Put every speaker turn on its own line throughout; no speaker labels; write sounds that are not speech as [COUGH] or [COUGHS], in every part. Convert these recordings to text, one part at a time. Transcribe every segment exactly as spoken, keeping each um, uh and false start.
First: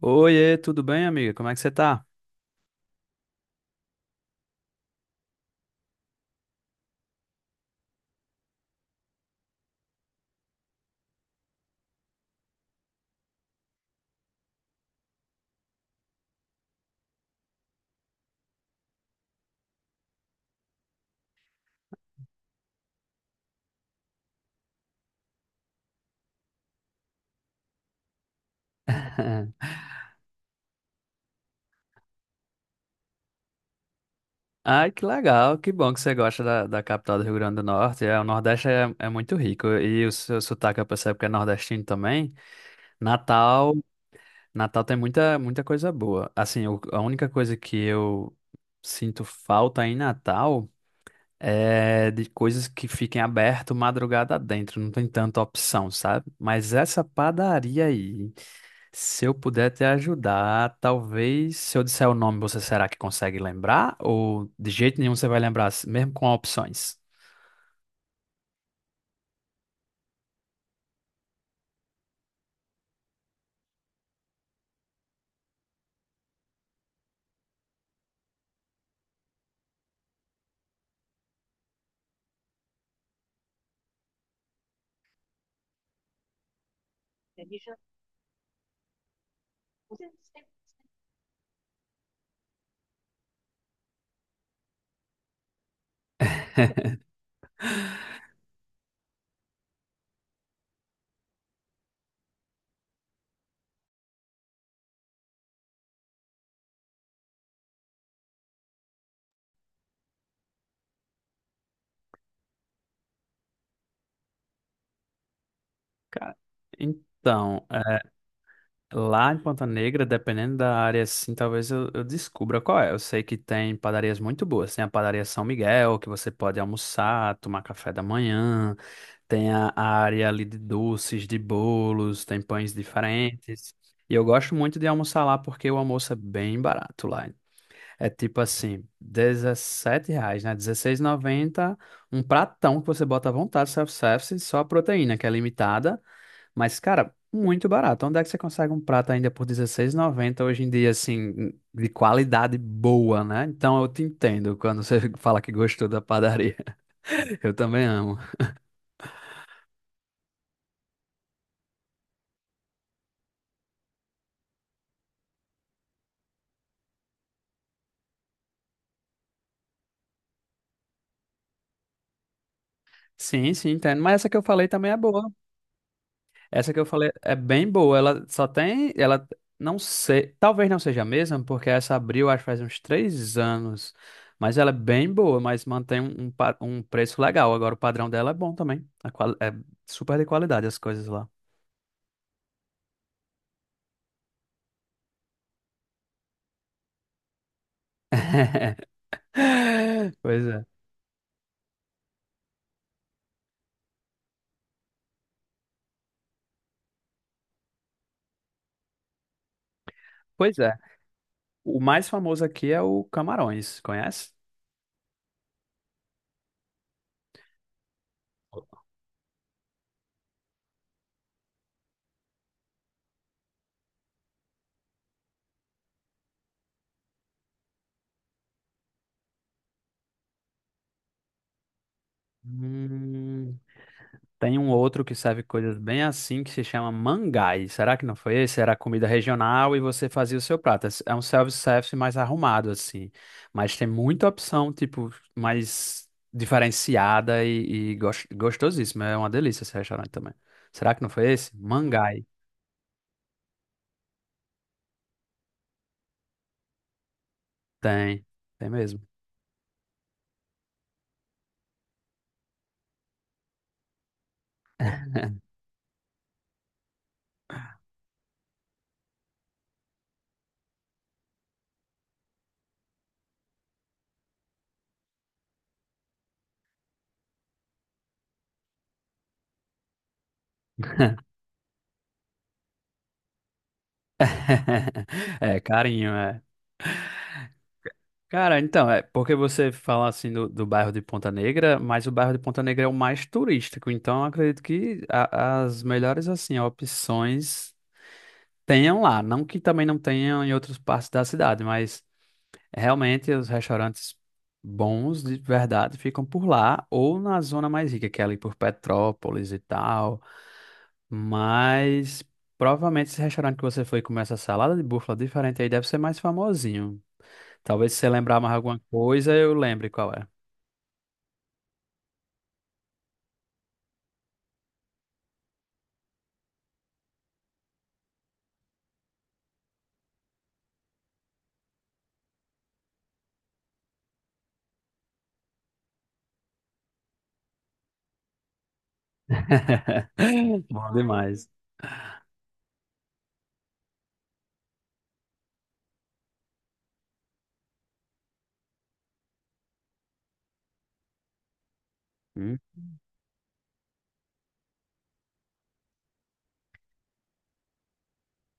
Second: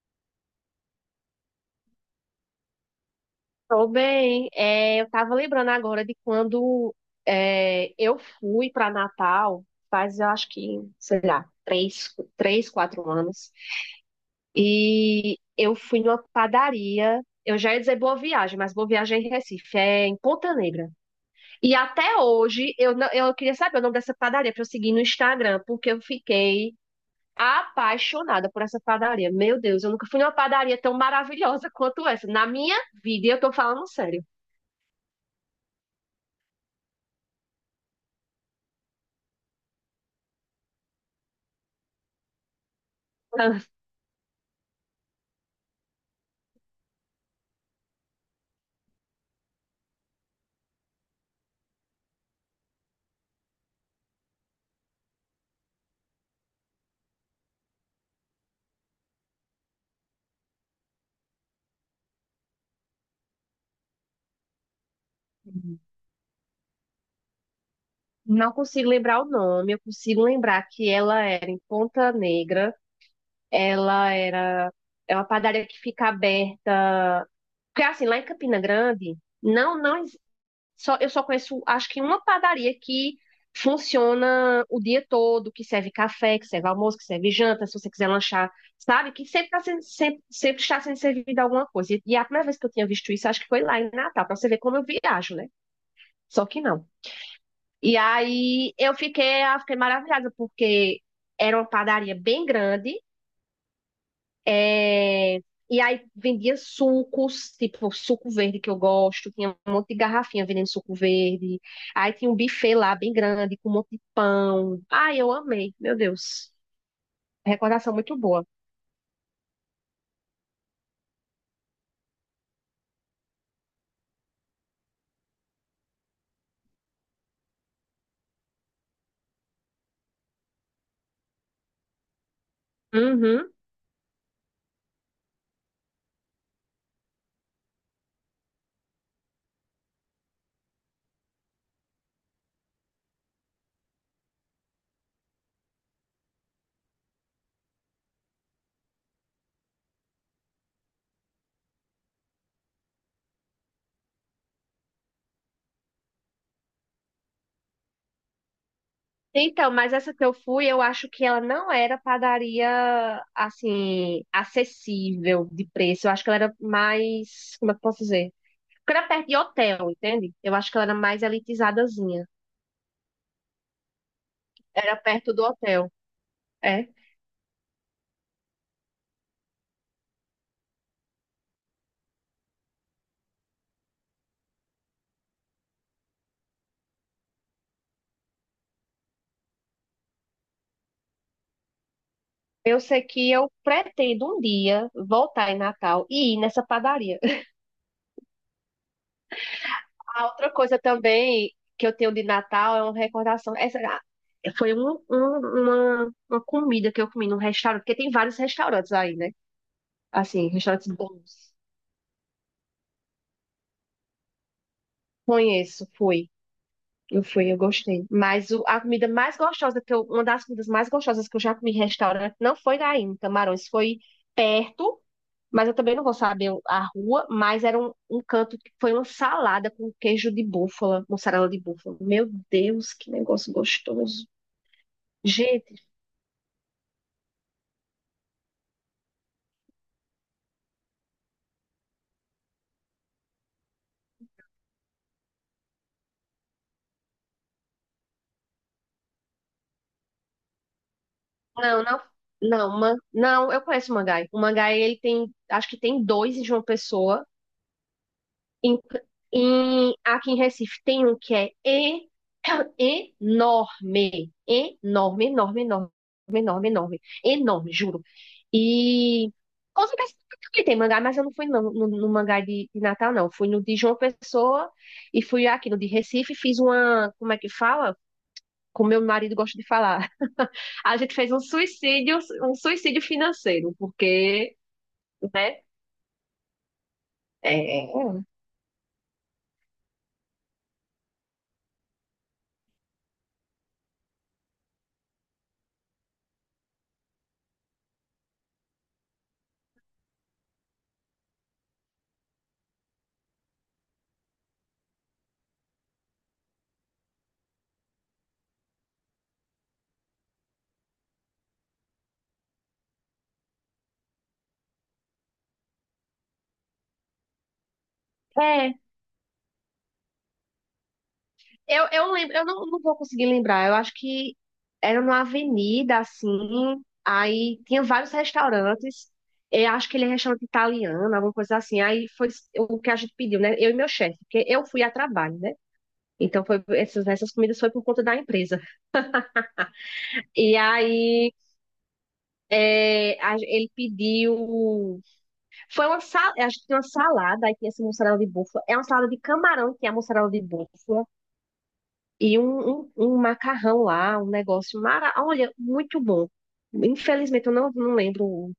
Oiê, tudo bem, amiga? Como é que você tá?
Tô bem. É, eu tava lembrando agora de quando é, eu fui para Natal, faz eu acho que, sei lá, três, três, quatro anos. E eu fui numa padaria. Eu já ia dizer Boa Viagem, mas Boa Viagem é em Recife, é em Ponta Negra. E até hoje eu, não- eu queria saber o nome dessa padaria para eu seguir no Instagram, porque eu fiquei apaixonada por essa padaria. Meu
[LAUGHS]
Deus, eu nunca fui numa padaria tão maravilhosa quanto essa. Na minha vida, e eu tô falando sério.
Ai, que legal, que bom que você gosta da, da capital do Rio Grande do Norte. É, o Nordeste é, é muito rico e o seu sotaque eu percebo que é nordestino também. Natal,
[LAUGHS]
Natal tem muita, muita coisa boa. Assim, o- a única coisa que eu sinto falta em Natal é de coisas que fiquem aberto madrugada dentro, não tem tanta opção, sabe? Mas essa padaria aí, se eu puder te ajudar, talvez se eu disser o nome, você será que consegue lembrar? Ou de jeito nenhum você vai lembrar, mesmo com opções?
Não consigo lembrar o nome, eu consigo lembrar que ela era em Ponta Negra, ela era é uma padaria que fica aberta, porque assim, lá em Campina Grande, não não ex- só eu só conheço acho que uma padaria que funciona o dia todo, que serve café, que serve almoço, que serve janta, se você quiser lanchar, sabe? Que sempre tá sendo, sempre, sempre está sendo servida alguma coisa. E, e a primeira vez que eu tinha visto isso, acho que foi lá em Natal, para você ver como eu viajo, né? Só que não.
[LAUGHS]
E aí eu fiquei, eu fiquei maravilhada, porque era uma padaria bem grande, é, e aí vendia sucos, tipo suco verde que eu gosto, tinha um monte de garrafinha vendendo suco verde. Aí tinha um buffet lá bem grande, com um monte de pão. Ai, eu amei, meu
Cara,
Deus.
então,
Recordação
é,
muito boa.
lá em Ponta Negra, dependendo da área, assim, talvez eu, eu descubra qual é. Eu sei que tem padarias muito boas. Tem a padaria São Miguel, que você pode almoçar, tomar café da manhã. Tem a a área ali de doces, de bolos, tem pães
Uhum.
diferentes. E eu gosto muito de almoçar lá porque o almoço é bem barato lá. É tipo assim, R dezessete reais, né? Dezesseis e noventa, um pratão que você bota à vontade, self-service, só a proteína, que é limitada. Mas, cara, muito barato. Onde é que você consegue um prato ainda por dezesseis e noventa hoje em dia, assim, de qualidade boa, né? Então eu te entendo quando você [LAUGHS] fala que gostou da padaria. [LAUGHS] Eu também amo.
Então, mas essa que eu fui, eu acho que ela não era padaria, assim, acessível de preço. Eu acho que ela era mais, como é que eu posso dizer? Porque era perto de hotel, entende? Eu acho que ela era mais elitizadazinha.
Sim, sim, entendo. Mas essa que eu falei também é
Era
boa.
perto do hotel.
Essa que eu
É.
falei é bem boa. Ela só tem. Ela não sei. Talvez não seja a mesma, porque essa abriu, acho que faz uns três anos. Mas ela é bem boa, mas mantém um, um, pa- um preço legal. Agora o padrão dela é bom também. A qual é super de qualidade as coisas lá.
Eu sei que eu pretendo um dia voltar em Natal e ir nessa padaria. [LAUGHS]
[LAUGHS]
A
Pois
outra
é.
coisa também que eu tenho de Natal é uma recordação. Essa ah, foi um- um- uma, uma comida que eu comi num restaurante, porque tem vários restaurantes aí, né? Assim,
Pois é.
restaurantes bons.
O mais famoso aqui é o Camarões, conhece?
Conheço, fui. Eu fui, eu gostei. Mas o- a comida mais gostosa que eu, uma das comidas mais gostosas que eu já comi em restaurante não foi lá em Camarões, foi perto, mas eu também não vou saber a rua, mas era um, um canto que foi uma salada com queijo de búfala, mussarela de búfala. Meu Deus, que negócio
Hum.
gostoso.
Tem um outro que serve
Gente,
coisas bem assim que se chama Mangai. Será que não foi esse? Era comida regional e você fazia o seu prato. É um self-service mais arrumado assim, mas tem muita opção tipo mais diferenciada e, e gos- gostosíssima. É uma delícia esse restaurante também. Será que não foi esse?
não, não,
Mangai.
não, man, não, eu conheço o Mangai. O Mangai, ele tem, acho que tem dois em João Pessoa.
Tem, tem
Em,
mesmo.
em- aqui em Recife tem um que é e- [COUGHS] [CLEARS THROAT] enorme, enorme,
[LAUGHS]
enorme, enorme, enorme, enorme, enorme, juro. E com certeza também tem mangá, mas eu não fui não, no, no mangá de, de Natal, não. Fui no de João Pessoa e fui aqui no de Recife, fiz uma, como é que fala? Como meu marido gosta de falar. [LAUGHS] A gente fez um suicídio, um suicídio financeiro, porque, né?
É carinho, é.
É, é,
Cara, então, é porque você fala assim do, do bairro de Ponta Negra, mas o bairro de Ponta Negra é o mais turístico, então eu acredito que a- as melhores assim opções tenham lá, não que também não tenham em outras partes da cidade, mas realmente os restaurantes bons de verdade ficam por lá ou na zona mais rica, que é ali por Petrópolis e tal, mas provavelmente esse restaurante que você foi comer essa salada de búfala diferente aí deve ser mais famosinho. Talvez se você lembrar mais
é.
alguma coisa, eu lembre qual é.
Eu, eu, lembro, eu não, não vou conseguir lembrar. Eu acho que era numa avenida, assim. Aí tinha vários restaurantes. Eu acho que ele é restaurante italiano, alguma coisa assim. Aí foi o que a gente pediu, né? Eu e meu chefe, porque eu fui a trabalho, né? Então foi essas, essas comidas foi por conta da empresa.
[LAUGHS]
E
Bom
aí
demais.
é, a- ele pediu. Foi uma salada, a gente tinha uma salada, aí tinha essa mussarela de búfala. É uma salada de camarão que é a mussarela de búfala. E
Hum,
um, um, um macarrão lá, um negócio mara... Olha, muito bom. Infelizmente, eu não, não lembro.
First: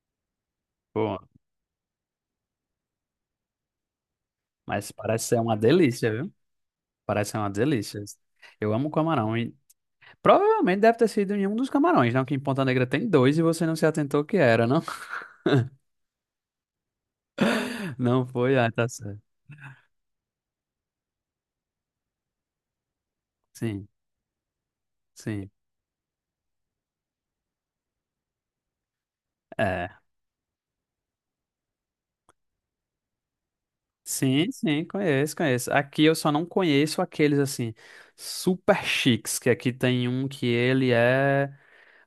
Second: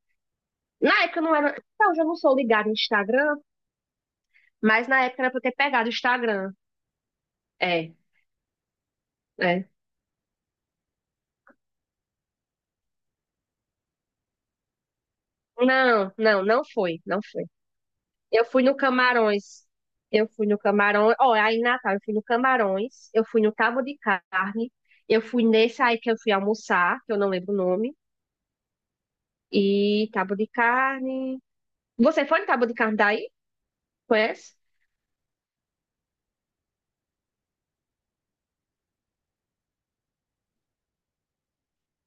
Na
pô,
época não era. Não, eu já não sou ligada no Instagram, mas
mas
na época
parece
era pra
ser
eu ter
uma
pegado o
delícia, viu?
Instagram.
Parece ser uma
É,
delícia. Eu amo camarão. E
é.
provavelmente deve ter sido em um dos camarões, não? Que em Ponta Negra tem dois e você não se atentou que era, não?
Não, não, não foi, não foi.
[LAUGHS] Não
Eu
foi?
fui
Ah,
no
tá certo.
Camarões. Eu fui no Camarões. Ó, aí em Natal, eu fui no Camarões, eu fui no Cabo
Sim,
de Carne, eu fui
sim.
nesse aí que eu fui almoçar, que eu não lembro o nome.
É.
E Cabo de Carne. Você foi no Cabo de Carne daí?
Sim,
Conhece?
sim, conheço, conheço. Aqui eu só não conheço aqueles assim, super chiques, que aqui tem um que ele é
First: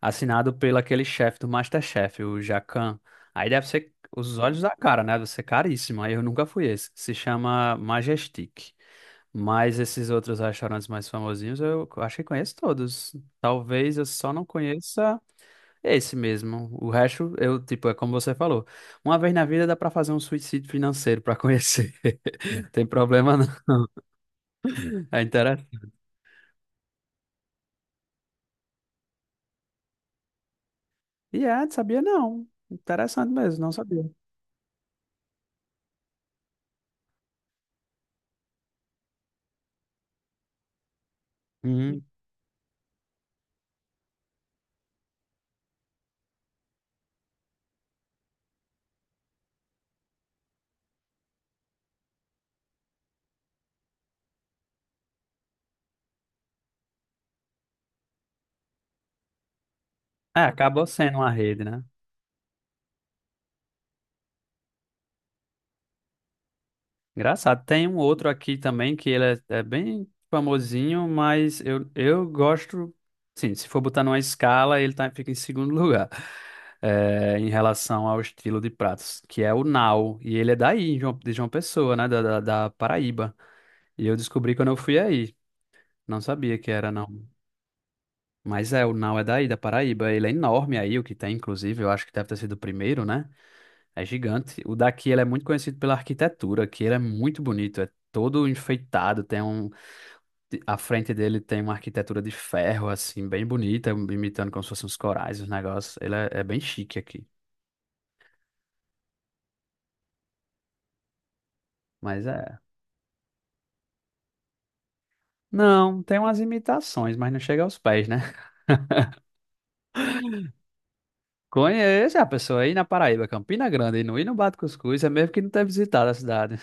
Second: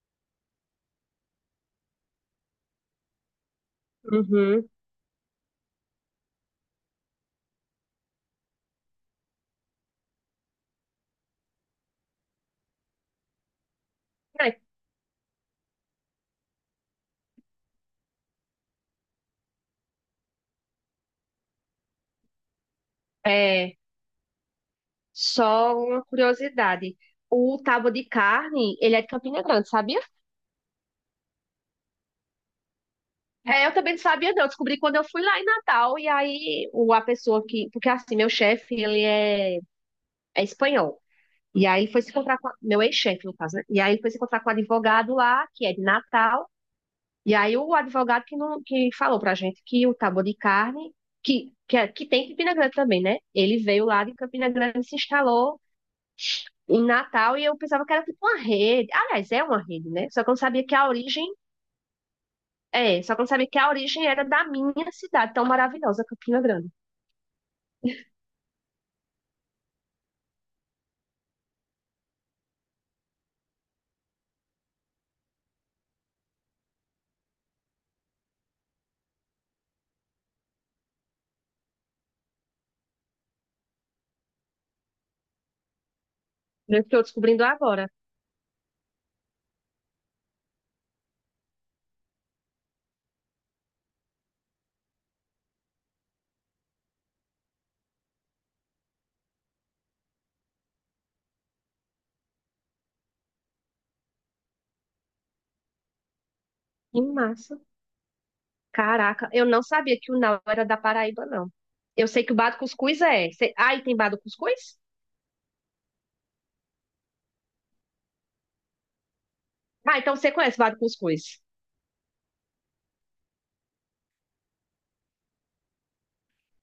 assinado pelo aquele chefe do MasterChef, o Jacan. Aí deve ser os olhos
Uhum.
da cara, né? Deve ser caríssimo. Aí eu nunca fui esse. Se chama Majestic. Mas esses outros restaurantes mais famosinhos eu acho que conheço todos. Talvez eu só não conheça esse mesmo. O resto, eu, tipo, é como você falou. Uma vez na vida dá pra fazer um suicídio financeiro pra conhecer. [LAUGHS] Não tem problema não.
É,
É
só
interessante.
uma curiosidade. O tábua de carne, ele é de Campina Grande, sabia?
E é, sabia não. Interessante mesmo,
É,
não
eu também não
sabia.
sabia, não. Descobri quando eu fui lá em Natal. E aí, o, a pessoa que. Porque assim, meu chefe, ele é, é espanhol. E aí, ele foi
Uhum.
se encontrar com. a- Meu ex-chefe, no caso, né? E aí, ele foi se encontrar com o advogado lá, que é de Natal. E aí, o advogado que, não, que falou pra gente que o tábua de carne, que, que, é- que tem em Campina Grande também, né? Ele veio lá de Campina Grande e se instalou em Natal e eu pensava que era tipo uma rede. Aliás, é uma rede, né? Só que eu não
É,
sabia que
acabou
a
sendo
origem
uma rede, né?
é, só que eu não sabia que a origem era da minha cidade, tão maravilhosa, Campina Grande.
Engraçado. Tem um outro aqui também que ele é, é bem famosinho, mas eu, eu gosto. Sim, se for botar numa escala, ele tá, fica em segundo [LAUGHS] lugar, é, em relação ao estilo de pratos, que é o Nau. E ele é daí, de João de João Pessoa, né? Da, da, da Paraíba. E eu descobri quando eu fui aí. Não sabia que
Eu
era,
estou
não.
descobrindo agora.
Mas é, o Nau é daí, da Paraíba. Ele é enorme aí, o que tem, inclusive. Eu acho que deve ter sido o primeiro, né? É gigante. O daqui ele é muito conhecido pela arquitetura, que ele é muito bonito, é todo enfeitado, tem um a frente dele tem uma arquitetura de ferro assim, bem bonita, imitando como se fossem uns corais, os negócios. Ele é, é bem chique
Que
aqui.
massa. Caraca, eu não sabia que o Nau era da Paraíba, não. Eu sei
Mas
que o
é.
Bado Cuscuz é. Cê... Ah, e tem Bado Cuscuz?
Não, tem umas imitações, mas não chega aos pés, né?
Ah, então você conhece Bado Cuscuz.
[LAUGHS] Conheço a pessoa aí na Paraíba, Campina Grande, e não ir no Bate Cuscuz, é mesmo que não ter visitado a cidade.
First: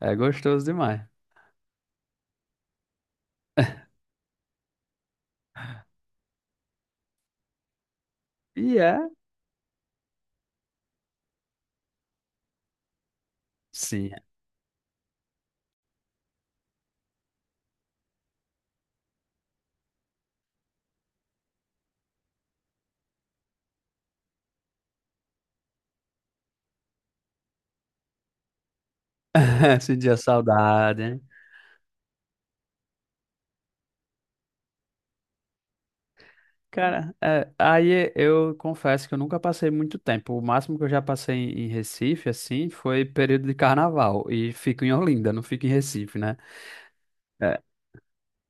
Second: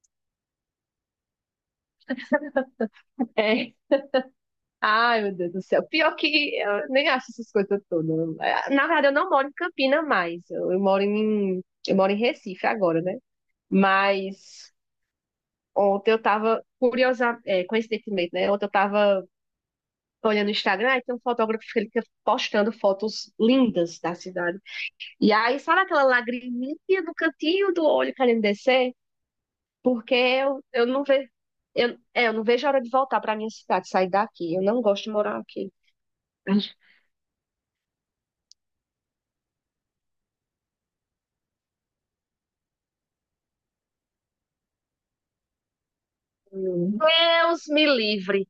É gostoso demais.
[LAUGHS] É. Ai, meu Deus do céu. Pior que eu nem acho essas coisas todas. É,
E
na
é,
verdade, eu não moro em Campina mais. Eu eu moro em, eu moro em Recife agora, né?
sim.
Mas ontem eu tava, curiosa, é, coincidentemente, né? Ontem eu tava olhando o Instagram e tem um fotógrafo que ele fica postando fotos lindas da cidade. E aí, sabe aquela lagriminha no cantinho do olho querendo descer?
[LAUGHS]
Porque
Sentia
eu, eu
saudade,
não
hein?
vejo, eu, é, eu não vejo a hora de voltar pra minha cidade, sair daqui. Eu não gosto de morar aqui.
Cara, é, aí eu confesso que eu nunca passei muito tempo. O máximo que eu já passei em em Recife, assim, foi período de carnaval. E fico em Olinda, não fico em Recife, né? É,
Deus me livre.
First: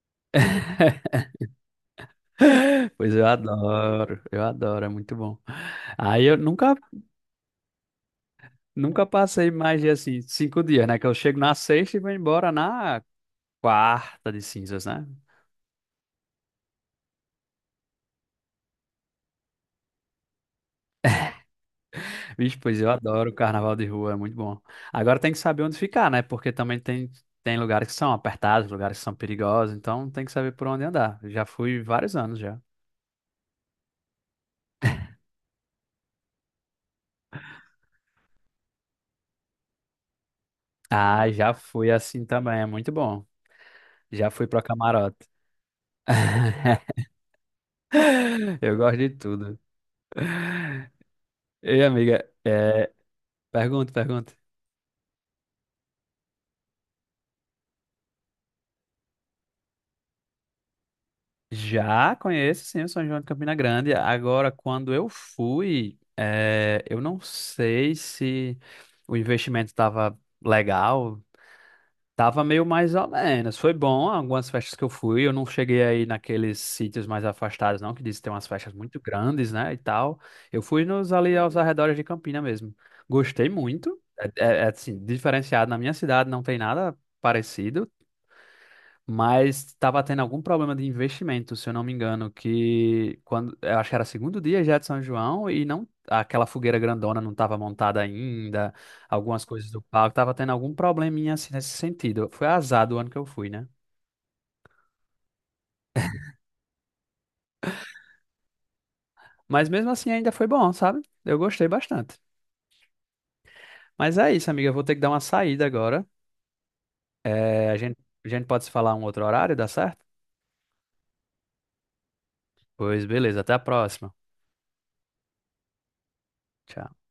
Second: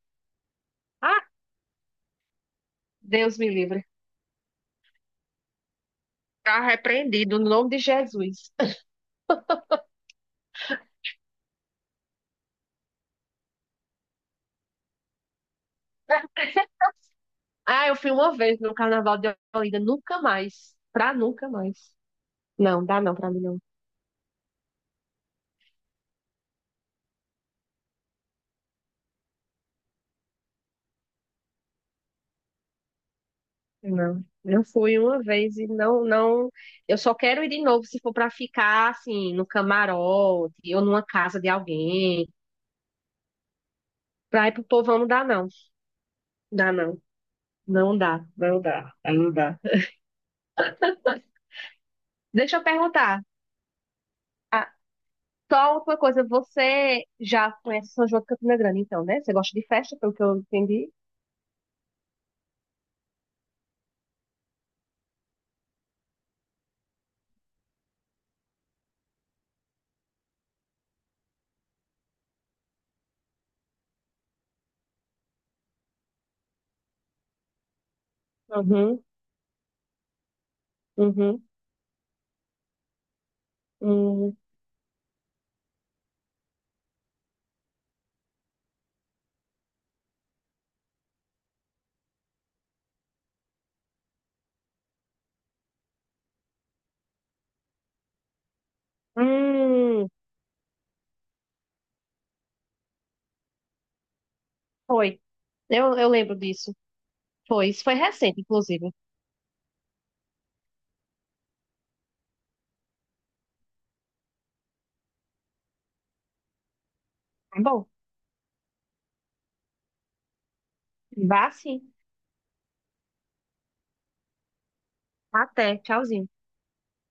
Ah,
pois eu
Deus me livre.
adoro, eu adoro, é muito bom. Aí eu
Tá
nunca,
repreendido no nome de Jesus.
nunca passei mais de, assim, cinco dias, né? Que eu chego na sexta e vou embora na quarta de cinzas, né?
[LAUGHS] Ah, eu fui uma vez no Carnaval de Olinda, nunca mais. Pra nunca mais.
Vixe, pois
Não,
eu
dá não
adoro
pra
o
mim não.
carnaval de rua, é muito bom. Agora tem que saber onde ficar, né? Porque também tem, tem lugares que são apertados, lugares que são perigosos, então tem que saber por onde andar. Já fui vários anos já.
Não, eu fui uma vez e não, não. Eu só quero ir de novo se for para ficar assim no camarote ou numa
Ah,
casa de
já fui assim
alguém.
também, é muito bom. Já fui
Pra ir
pro
pro povão não dá
camarote.
não, dá não,
[LAUGHS]
não dá, não
Eu
dá,
gosto de
aí não
tudo.
dá.
Ei, amiga,
Deixa eu
é,
perguntar.
pergunta, pergunta.
Ah, só uma coisa, você já conhece São João de Campina Grande, então, né? Você gosta de festa, pelo que eu entendi?
Já conheço, sim, o São João de Campina Grande. Agora, quando eu fui, é, eu não sei se o investimento estava legal. Tava meio mais ou menos. Foi bom algumas festas que eu fui. Eu não cheguei aí naqueles sítios mais afastados, não, que diz que tem umas festas muito
Uhum,
grandes, né? E tal. Eu fui nos ali
uhum,
aos arredores de Campina mesmo. Gostei muito. É,
uhum.
é- é, assim, diferenciado. Na minha cidade não tem nada parecido, mas estava tendo algum problema de investimento, se eu não me engano, que quando eu acho que era segundo dia já de São João e não, aquela fogueira grandona não estava montada ainda, algumas coisas do
Hum,
palco estava tendo algum probleminha assim nesse sentido. Foi azar do ano que eu fui, né?
foi. Eu, eu lembro disso. Foi, isso foi recente, inclusive.
Mas mesmo assim ainda foi bom, sabe? Eu gostei bastante. Mas é isso, amiga, eu vou ter que dar uma saída agora.
Tá
É, a
bom,
gente, a gente pode se falar um outro horário, dá certo?
vá sim.
Pois beleza, até a próxima.
Até, tchauzinho.
Tchau.